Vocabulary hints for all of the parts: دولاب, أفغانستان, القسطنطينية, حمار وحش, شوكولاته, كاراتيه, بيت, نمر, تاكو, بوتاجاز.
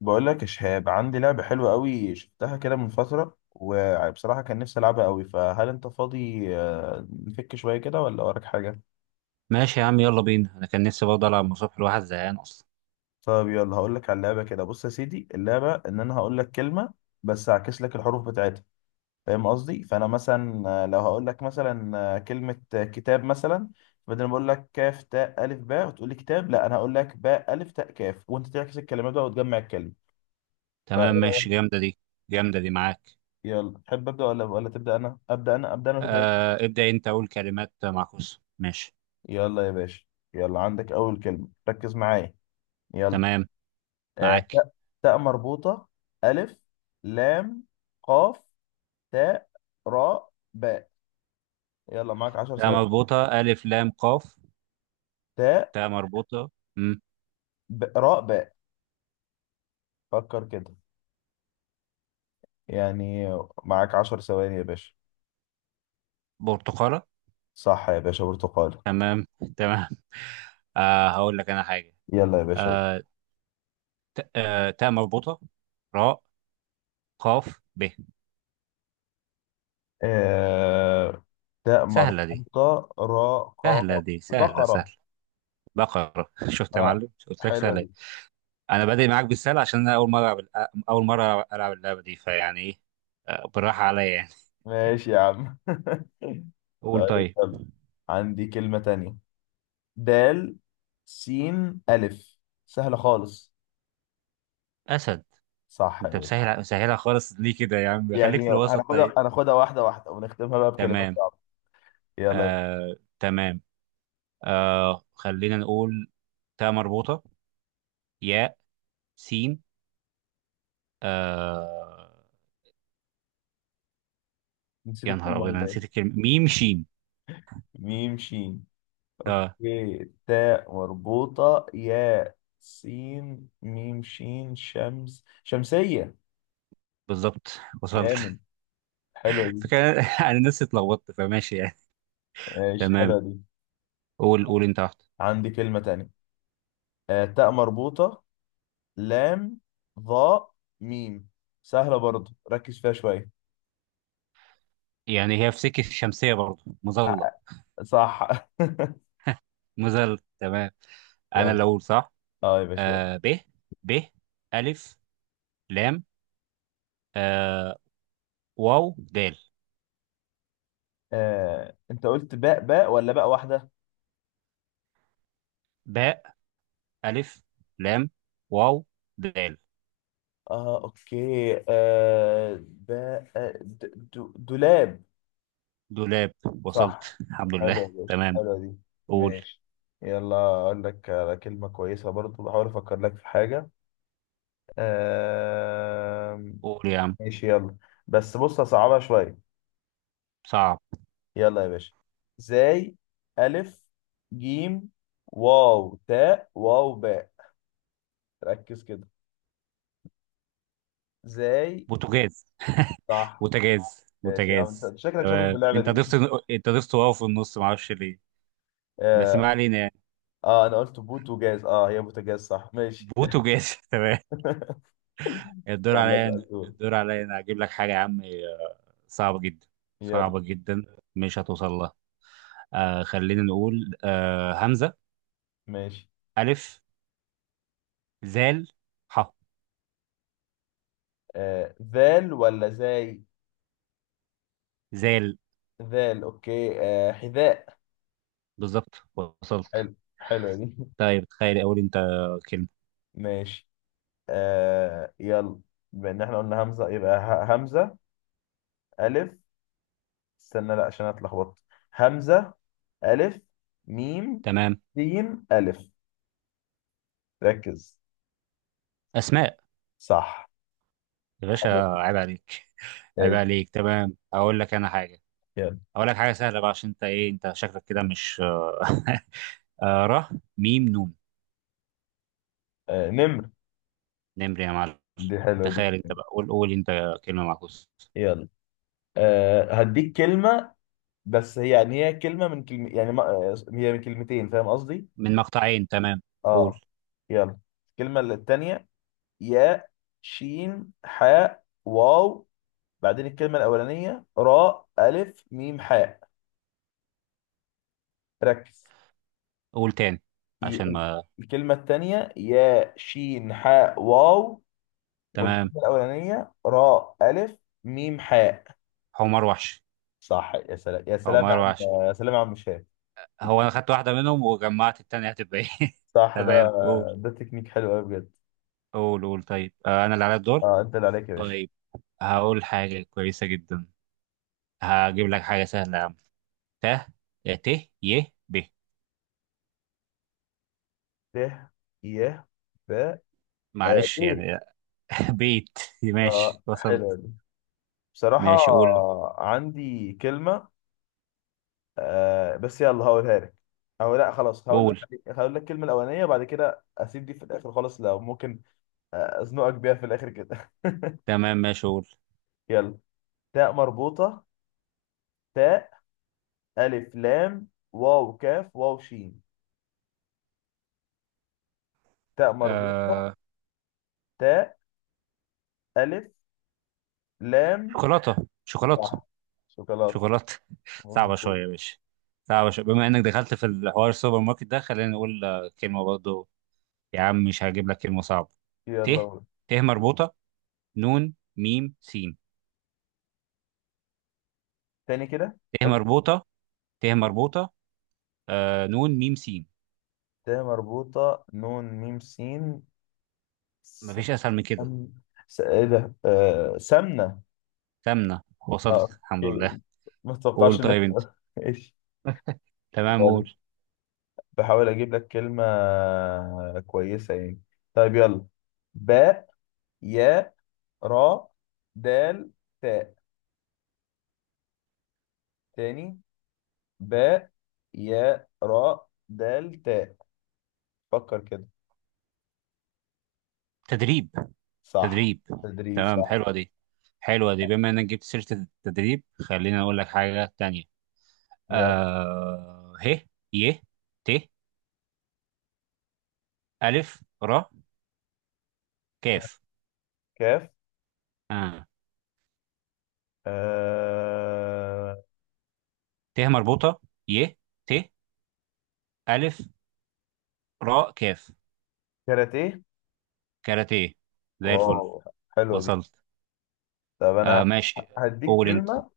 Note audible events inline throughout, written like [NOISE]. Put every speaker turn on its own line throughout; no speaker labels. بقول لك يا شهاب، عندي لعبة حلوة قوي شفتها كده من فترة، وبصراحة كان نفسي ألعبها قوي. فهل أنت فاضي نفك شوية كده ولا وراك حاجة؟
ماشي يا عم، يلا بينا. انا كان نفسي برضه العب من الصبح، الواحد زهقان اصلا.
طب يلا هقول لك على اللعبة. كده بص يا سيدي، اللعبة إن أنا هقول لك كلمة بس هعكس لك الحروف بتاعتها. فاهم قصدي؟ فأنا مثلا لو هقول لك مثلا كلمة كتاب مثلا، بدل ما أقول لك كاف تاء ألف باء وتقول لي كتاب، لا، أنا هقول لك باء ألف تاء كاف وأنت تعكس الكلمات بقى وتجمع الكلمة.
تمام ماشي، جامده دي. جامده دي معاك.
فيلا، تحب أبدأ ولا تبدأ أنا؟ أبدأ أنا، أبدأ أنا وتبدأ.
ابدا انت، اقول كلمات معكوسه، ماشي.
يلا يا باشا، يلا عندك أول كلمة، ركز معايا. يلا.
تمام،
آه،
معاك.
تاء، تاء مربوطة، ألف، لام، قاف، تاء، راء، باء. يلا معاك عشر
تاء
ثواني.
مربوطه، الف، لام، قاف.
تاء،
تاء مربوطه. امم
راء، باء. فكر كده، يعني معاك عشر ثواني يا باشا.
برتقاله.
صح يا باشا، برتقالة.
تمام. تمام. [LAUGHS] هقول لك انا حاجه.
يلا يا باشا.
آه تاء. تاء مربوطه، راء، قاف، ب.
آه، تاء
سهله دي،
مربوطة، راء، قاف.
سهله دي، سهله
بقرة.
سهله. بقره. [LAUGHS] شفت يا
اه،
معلم؟ قلت لك
حلوة
سهله.
دي.
انا بادئ معاك بالسهل عشان انا اول مره ألعب. اول مره العب اللعبه دي، فيعني ايه، بالراحه عليا يعني.
ماشي يا عم. [LAUGHS]
قول
طيب
طيب.
يلا، عندي كلمة تانية. دال، سين، ألف. سهلة خالص.
اسد.
صح يا
انت
باشا.
مسهلها خالص ليه كده يا عم؟ خليك في
يعني
الوسط
هناخدها
طيب.
هناخدها واحدة واحدة، ونختمها بقى بكلمات
تمام.
صعبة. يلا يا باشا.
تمام. خلينا نقول، تاء مربوطه، ياء، سين. آه
نسيت
يا نهار
الكلمة
ابيض، انا
ولا
نسيت
ايه؟
الكلمه. ميم، شين.
ميم، شين.
اه.
ي، تاء مربوطة، يا، سين، ميم، شين. شمس، شمسية.
بالظبط،
جامد،
وصلت.
حلوة
[LAUGHS]
دي.
فكان انا نفسي اتلخبطت، فماشي يعني.
ماشي،
تمام.
حلوة دي.
قول، قول انت واحده.
عندي كلمة تانية. تاء مربوطة، لام، ظاء، ميم. سهلة برضو، ركز فيها شوية.
يعني هي في سكه الشمسيه برضه مظله.
ع- صح. [LAUGHS]
ما زلت تمام. انا
يلا.
اللي اقول صح.
اه يا باشا.
ب، ب، الف، لام، آه واو، دال.
انت قلت باء باء ولا باء واحدة؟
باء، الف، لام، واو، دال.
اه، اوكي. باء، دولاب.
دولاب،
صح،
وصلت. [LAUGHS] الحمد
حلو
لله.
يا باشا،
تمام.
حلوة دي.
قول.
ماشي. يلا اقول لك على كلمة كويسة برضو، بحاول افكر لك في حاجة. آه،
قول يا عم.
ماشي يلا، بس بص هصعبها شوية.
صعب.
يلا يا باشا. ازاي، ألف، جيم، واو، تاء، واو، باء. ركز كده. ازاي.
بوتاجاز.
صح.
بوتاجاز.
ماشي يا عم،
بوتاجاز،
انت شكلك شاطر في
تمام،
اللعبة
انت
دي.
ضفت. انت ضفت واو في النص، ما اعرفش ليه. بس ما
اه.
علينا يعني.
آه، انا قلت بوت وجاز، اه هي بوتاجاز، صح ماشي.
بوتاجاز. [LAUGHS] تمام.
[LAUGHS]
الدور
يلا
عليا انا،
سألتوك.
الدور عليا انا هجيب لك حاجه يا عم. صعبه جدا.
يلا.
صعبه جدا، مش هتوصل لها. خلينا نقول، همزة،
ماشي.
ألف، زال، ح،
آه، ذال ولا زاي؟
زال.
ذال، اوكي. آه، حذاء.
بالظبط، وصلت.
حلو، حلوة دي.
طيب، تخيل أقول أنت كلمة.
[LAUGHS] ماشي. آه يلا، بما ان احنا قلنا همزة يبقى همزة، ألف، استنى لا، عشان أنا اتلخبطت. همزة، ألف، ميم،
تمام.
سين، ألف. ركز.
أسماء.
صح.
يا باشا.
حلو.
عيب عليك. عيب
ايش.
عليك تمام. أقول لك أنا حاجة.
يلا.
أقول لك حاجة سهلة بقى، عشان أنت إيه أنت شكلك كده مش. [LAUGHS] ر، ميم، نون.
آه، نمر.
نمر يا معلم.
دي حلوة دي.
تخيل أنت بقى، قول، قول أنت كلمة معكوسة.
يلا. آه، هديك كلمة. بس هي يعني هي كلمة من كلمة، يعني ما هي من كلمتين، فاهم قصدي؟
من مقطعين، تمام.
اه.
قول.
يلا. الكلمة التانية ياء، شين، حاء، واو. بعدين الكلمة الأولانية راء، ألف، ميم، حاء. ركز.
قول تاني عشان
ي-
ما.
الكلمة التانية يا، شين، حاء، واو.
تمام.
والكلمة الأولانية راء، ألف، ميم، حاء.
حمار وحش.
صح، يا سلام، يا سلام يا
حمار
عم.
وحش.
يا سلام يا عم شاه.
هو انا خدت واحده منهم وجمعت التانية هتبقى ايه؟ [LAUGHS]
صح ده،
تمام. قول.
ده تكنيك حلو قوي بجد.
قول قول طيب. انا اللي على الدور.
اه، انت اللي عليك يا باشا.
طيب. هقول حاجه كويسه جدا. هجيب لك حاجه سهله يا عم. ت، يا، ت، ي، ب.
ت، ي، ب. آه،
معلش
بيت.
يعني. [LAUGHS] بيت. ماشي،
اه، حلوة
وصلت.
دي. بصراحة
ماشي، قول.
عندي كلمة. آه بس يلا هقولها لك. او لا، خلاص هقول.
قول.
هقول لك الكلمة الأولانية، بعد كده أسيب دي في الآخر خالص لو ممكن. أزنقك بيها في الآخر كده. [LAUGHS]
تمام، ماشي قول.
يلا. تاء مربوطة، تاء، ألف، لام، واو، كاف، واو، شين. تاء مربوطة،
آه...
تاء، ألف، لام.
شوكولاته. شوكولاته.
صح، شوكولاتة.
شوكولاته. [LAUGHS] صعبه شويه
مظبوط.
يا باشا. صعبه شويه. بما انك دخلت في الحوار السوبر ماركت ده، خلينا نقول كلمه برضه. يا عم، مش هجيب لك كلمة صعبة. ت
يلا قول.
ت مربوطة، نون، ميم، سين.
تاني كده.
ت
قول.
مربوطة. ت مربوطة، نون، ميم، سين.
تاء مربوطة، نون، ميم، سين. سم.
مفيش أسهل من كده.
ايه ده، سمنة.
تمنا،
اه،
وصلت. الحمد
اوكي.
لله.
ما
قول
اتوقعش انك
طيب أنت.
تقول. [LAUGHS] ايش.
تمام.
يلا.
قول.
بحاول اجيب لك كلمة كويسة يعني. طيب يلا. باء، يا، را، دال، تاء. تاني، باء، يا، را، دال، تاء. فكر كده.
تدريب.
صح،
تدريب.
تدريب،
تمام،
صح.
حلوة دي. حلوة دي. بما إنك جبت سيرة التدريب، خلينا أقول لك حاجة تانية.
يلا.
ه، ي، ت، ألف، ر، كاف.
كاف.
آه
آه...
ت مربوطة، ي، ت، ألف، ر، كاف.
كاراتيه.
كاراتيه. زي الفل،
واو، حلوة دي.
وصلت.
طب انا
ماشي.
هديك
قول انت.
كلمة.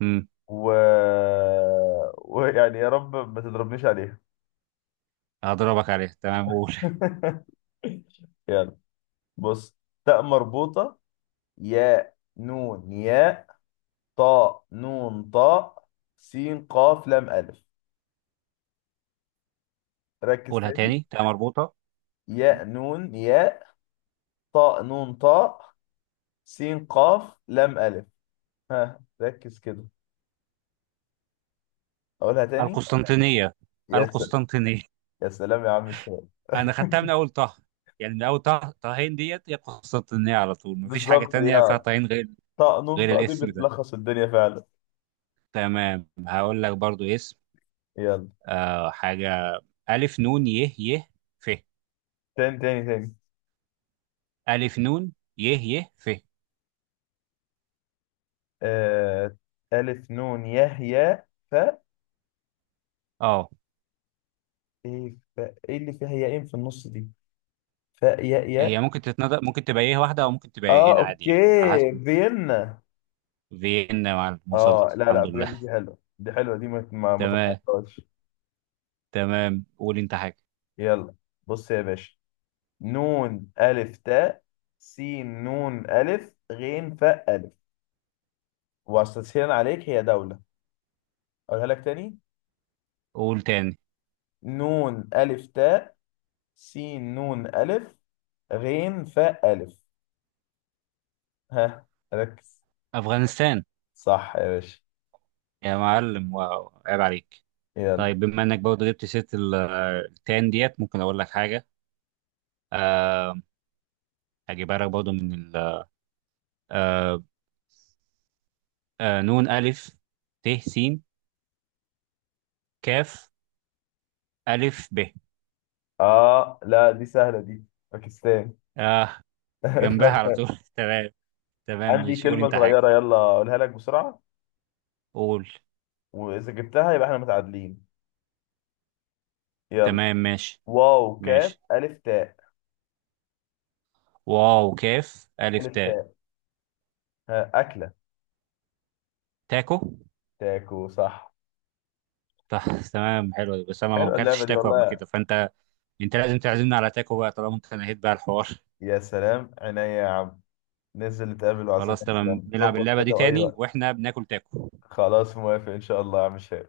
مم.
و... [LAUGHS] ويعني يا رب ما تضربنيش عليها.
هضربك عليه، تمام، قول. [LAUGHS]
[LAUGHS] يلا، بص. تاء مربوطة، يا، نون، يا، طاء، نون، طاء، سين، قاف، لام، ألف. ركز
قولها
تاني.
تاني، تمام مربوطة. مم.
ياء، نون، ياء، طاء، نون، طاء، سين، قاف، لام، ألف. ها، ركز كده، أقولها تاني.
القسطنطينية.
يا سلام،
القسطنطينية،
يا سلام يا عم الشباب.
انا خدتها من اول طه. يعني من اول طه، طهين ديت هي القسطنطينية على طول. مفيش حاجة
بالظبط
تانية فيها
يا،
طهين غير،
طاء، نون،
غير
طاء دي
الاسم ده.
بتلخص الدنيا فعلا.
تمام، هقول لك برضو اسم.
يلا.
حاجة. ألف، نون، يه، يه، ف.
تاني، تاني، تاني.
ألف، نون، يه، يه، ف.
آه... ألف، نون، ياء، ياء، فاء.
اه.
إيه فاء، إيه اللي فيها ياءين في النص دي؟ فاء، ياء، ياء.
هي ممكن تتنطق، ممكن تبقى ايه واحدة او ممكن تبقى
آه،
ايه عادي يعني، على
أوكي.
حسب.
فيينا.
فيينا يا معلم،
آه
وصلت.
لا لا،
الحمد لله.
بجد دي حلوة، دي حلوة دي، ما
تمام.
تتحطهاش.
تمام، قول انت حاجة.
يلا، بص يا باشا. نون، ألف، تاء، سين، نون، ألف، غين، فاء، ألف. وتسهيلا عليك، هي دولة. أقولها لك تاني.
قول تاني.
نون، ألف، تاء، سين، نون، ألف، غين، فاء، ألف. ها، ركز.
أفغانستان.
صح يا باشا.
يا معلم، واو، عيب عليك.
يلا.
طيب، بما انك برضه جبت سيرة ال- التان ديت ممكن اقول لك حاجة. آه، هجيبها لك برضه من ال آه نون، ألف، ت، س، كاف، ألف، ب.
آه لا، دي سهلة دي، باكستان.
آه
[LAUGHS]
جنبها على
طب
طول. [LAUGHS] تمام. تمام،
عندي
ماشي، قول
كلمة
انت حاجة.
صغيرة، يلا أقولها لك بسرعة،
قول.
وإذا جبتها يبقى إحنا متعادلين. يلا.
تمام، ماشي.
واو، كاف،
ماشي،
ألف، تاء.
واو، كاف، ألف،
ألف،
تاء.
تاء. ها، أكلة.
تاكو،
تاكو، صح.
صح. تمام، حلو. بس انا ما
حلوه اللعبه
اكلتش
دي
تاكو قبل
والله.
كده فانت، انت لازم تعزمنا على تاكو بقى طالما انت نهيت بقى الحوار. [LAUGHS]
يا سلام عينيا يا عم، ننزل نتقابل وأعزمك
خلاص،
يا
تمام،
عم،
نلعب
ظبط
اللعبه دي
كده، واي
تاني
وقت.
واحنا بناكل تاكو.
خلاص، موافق ان شاء الله يا عم شيخ.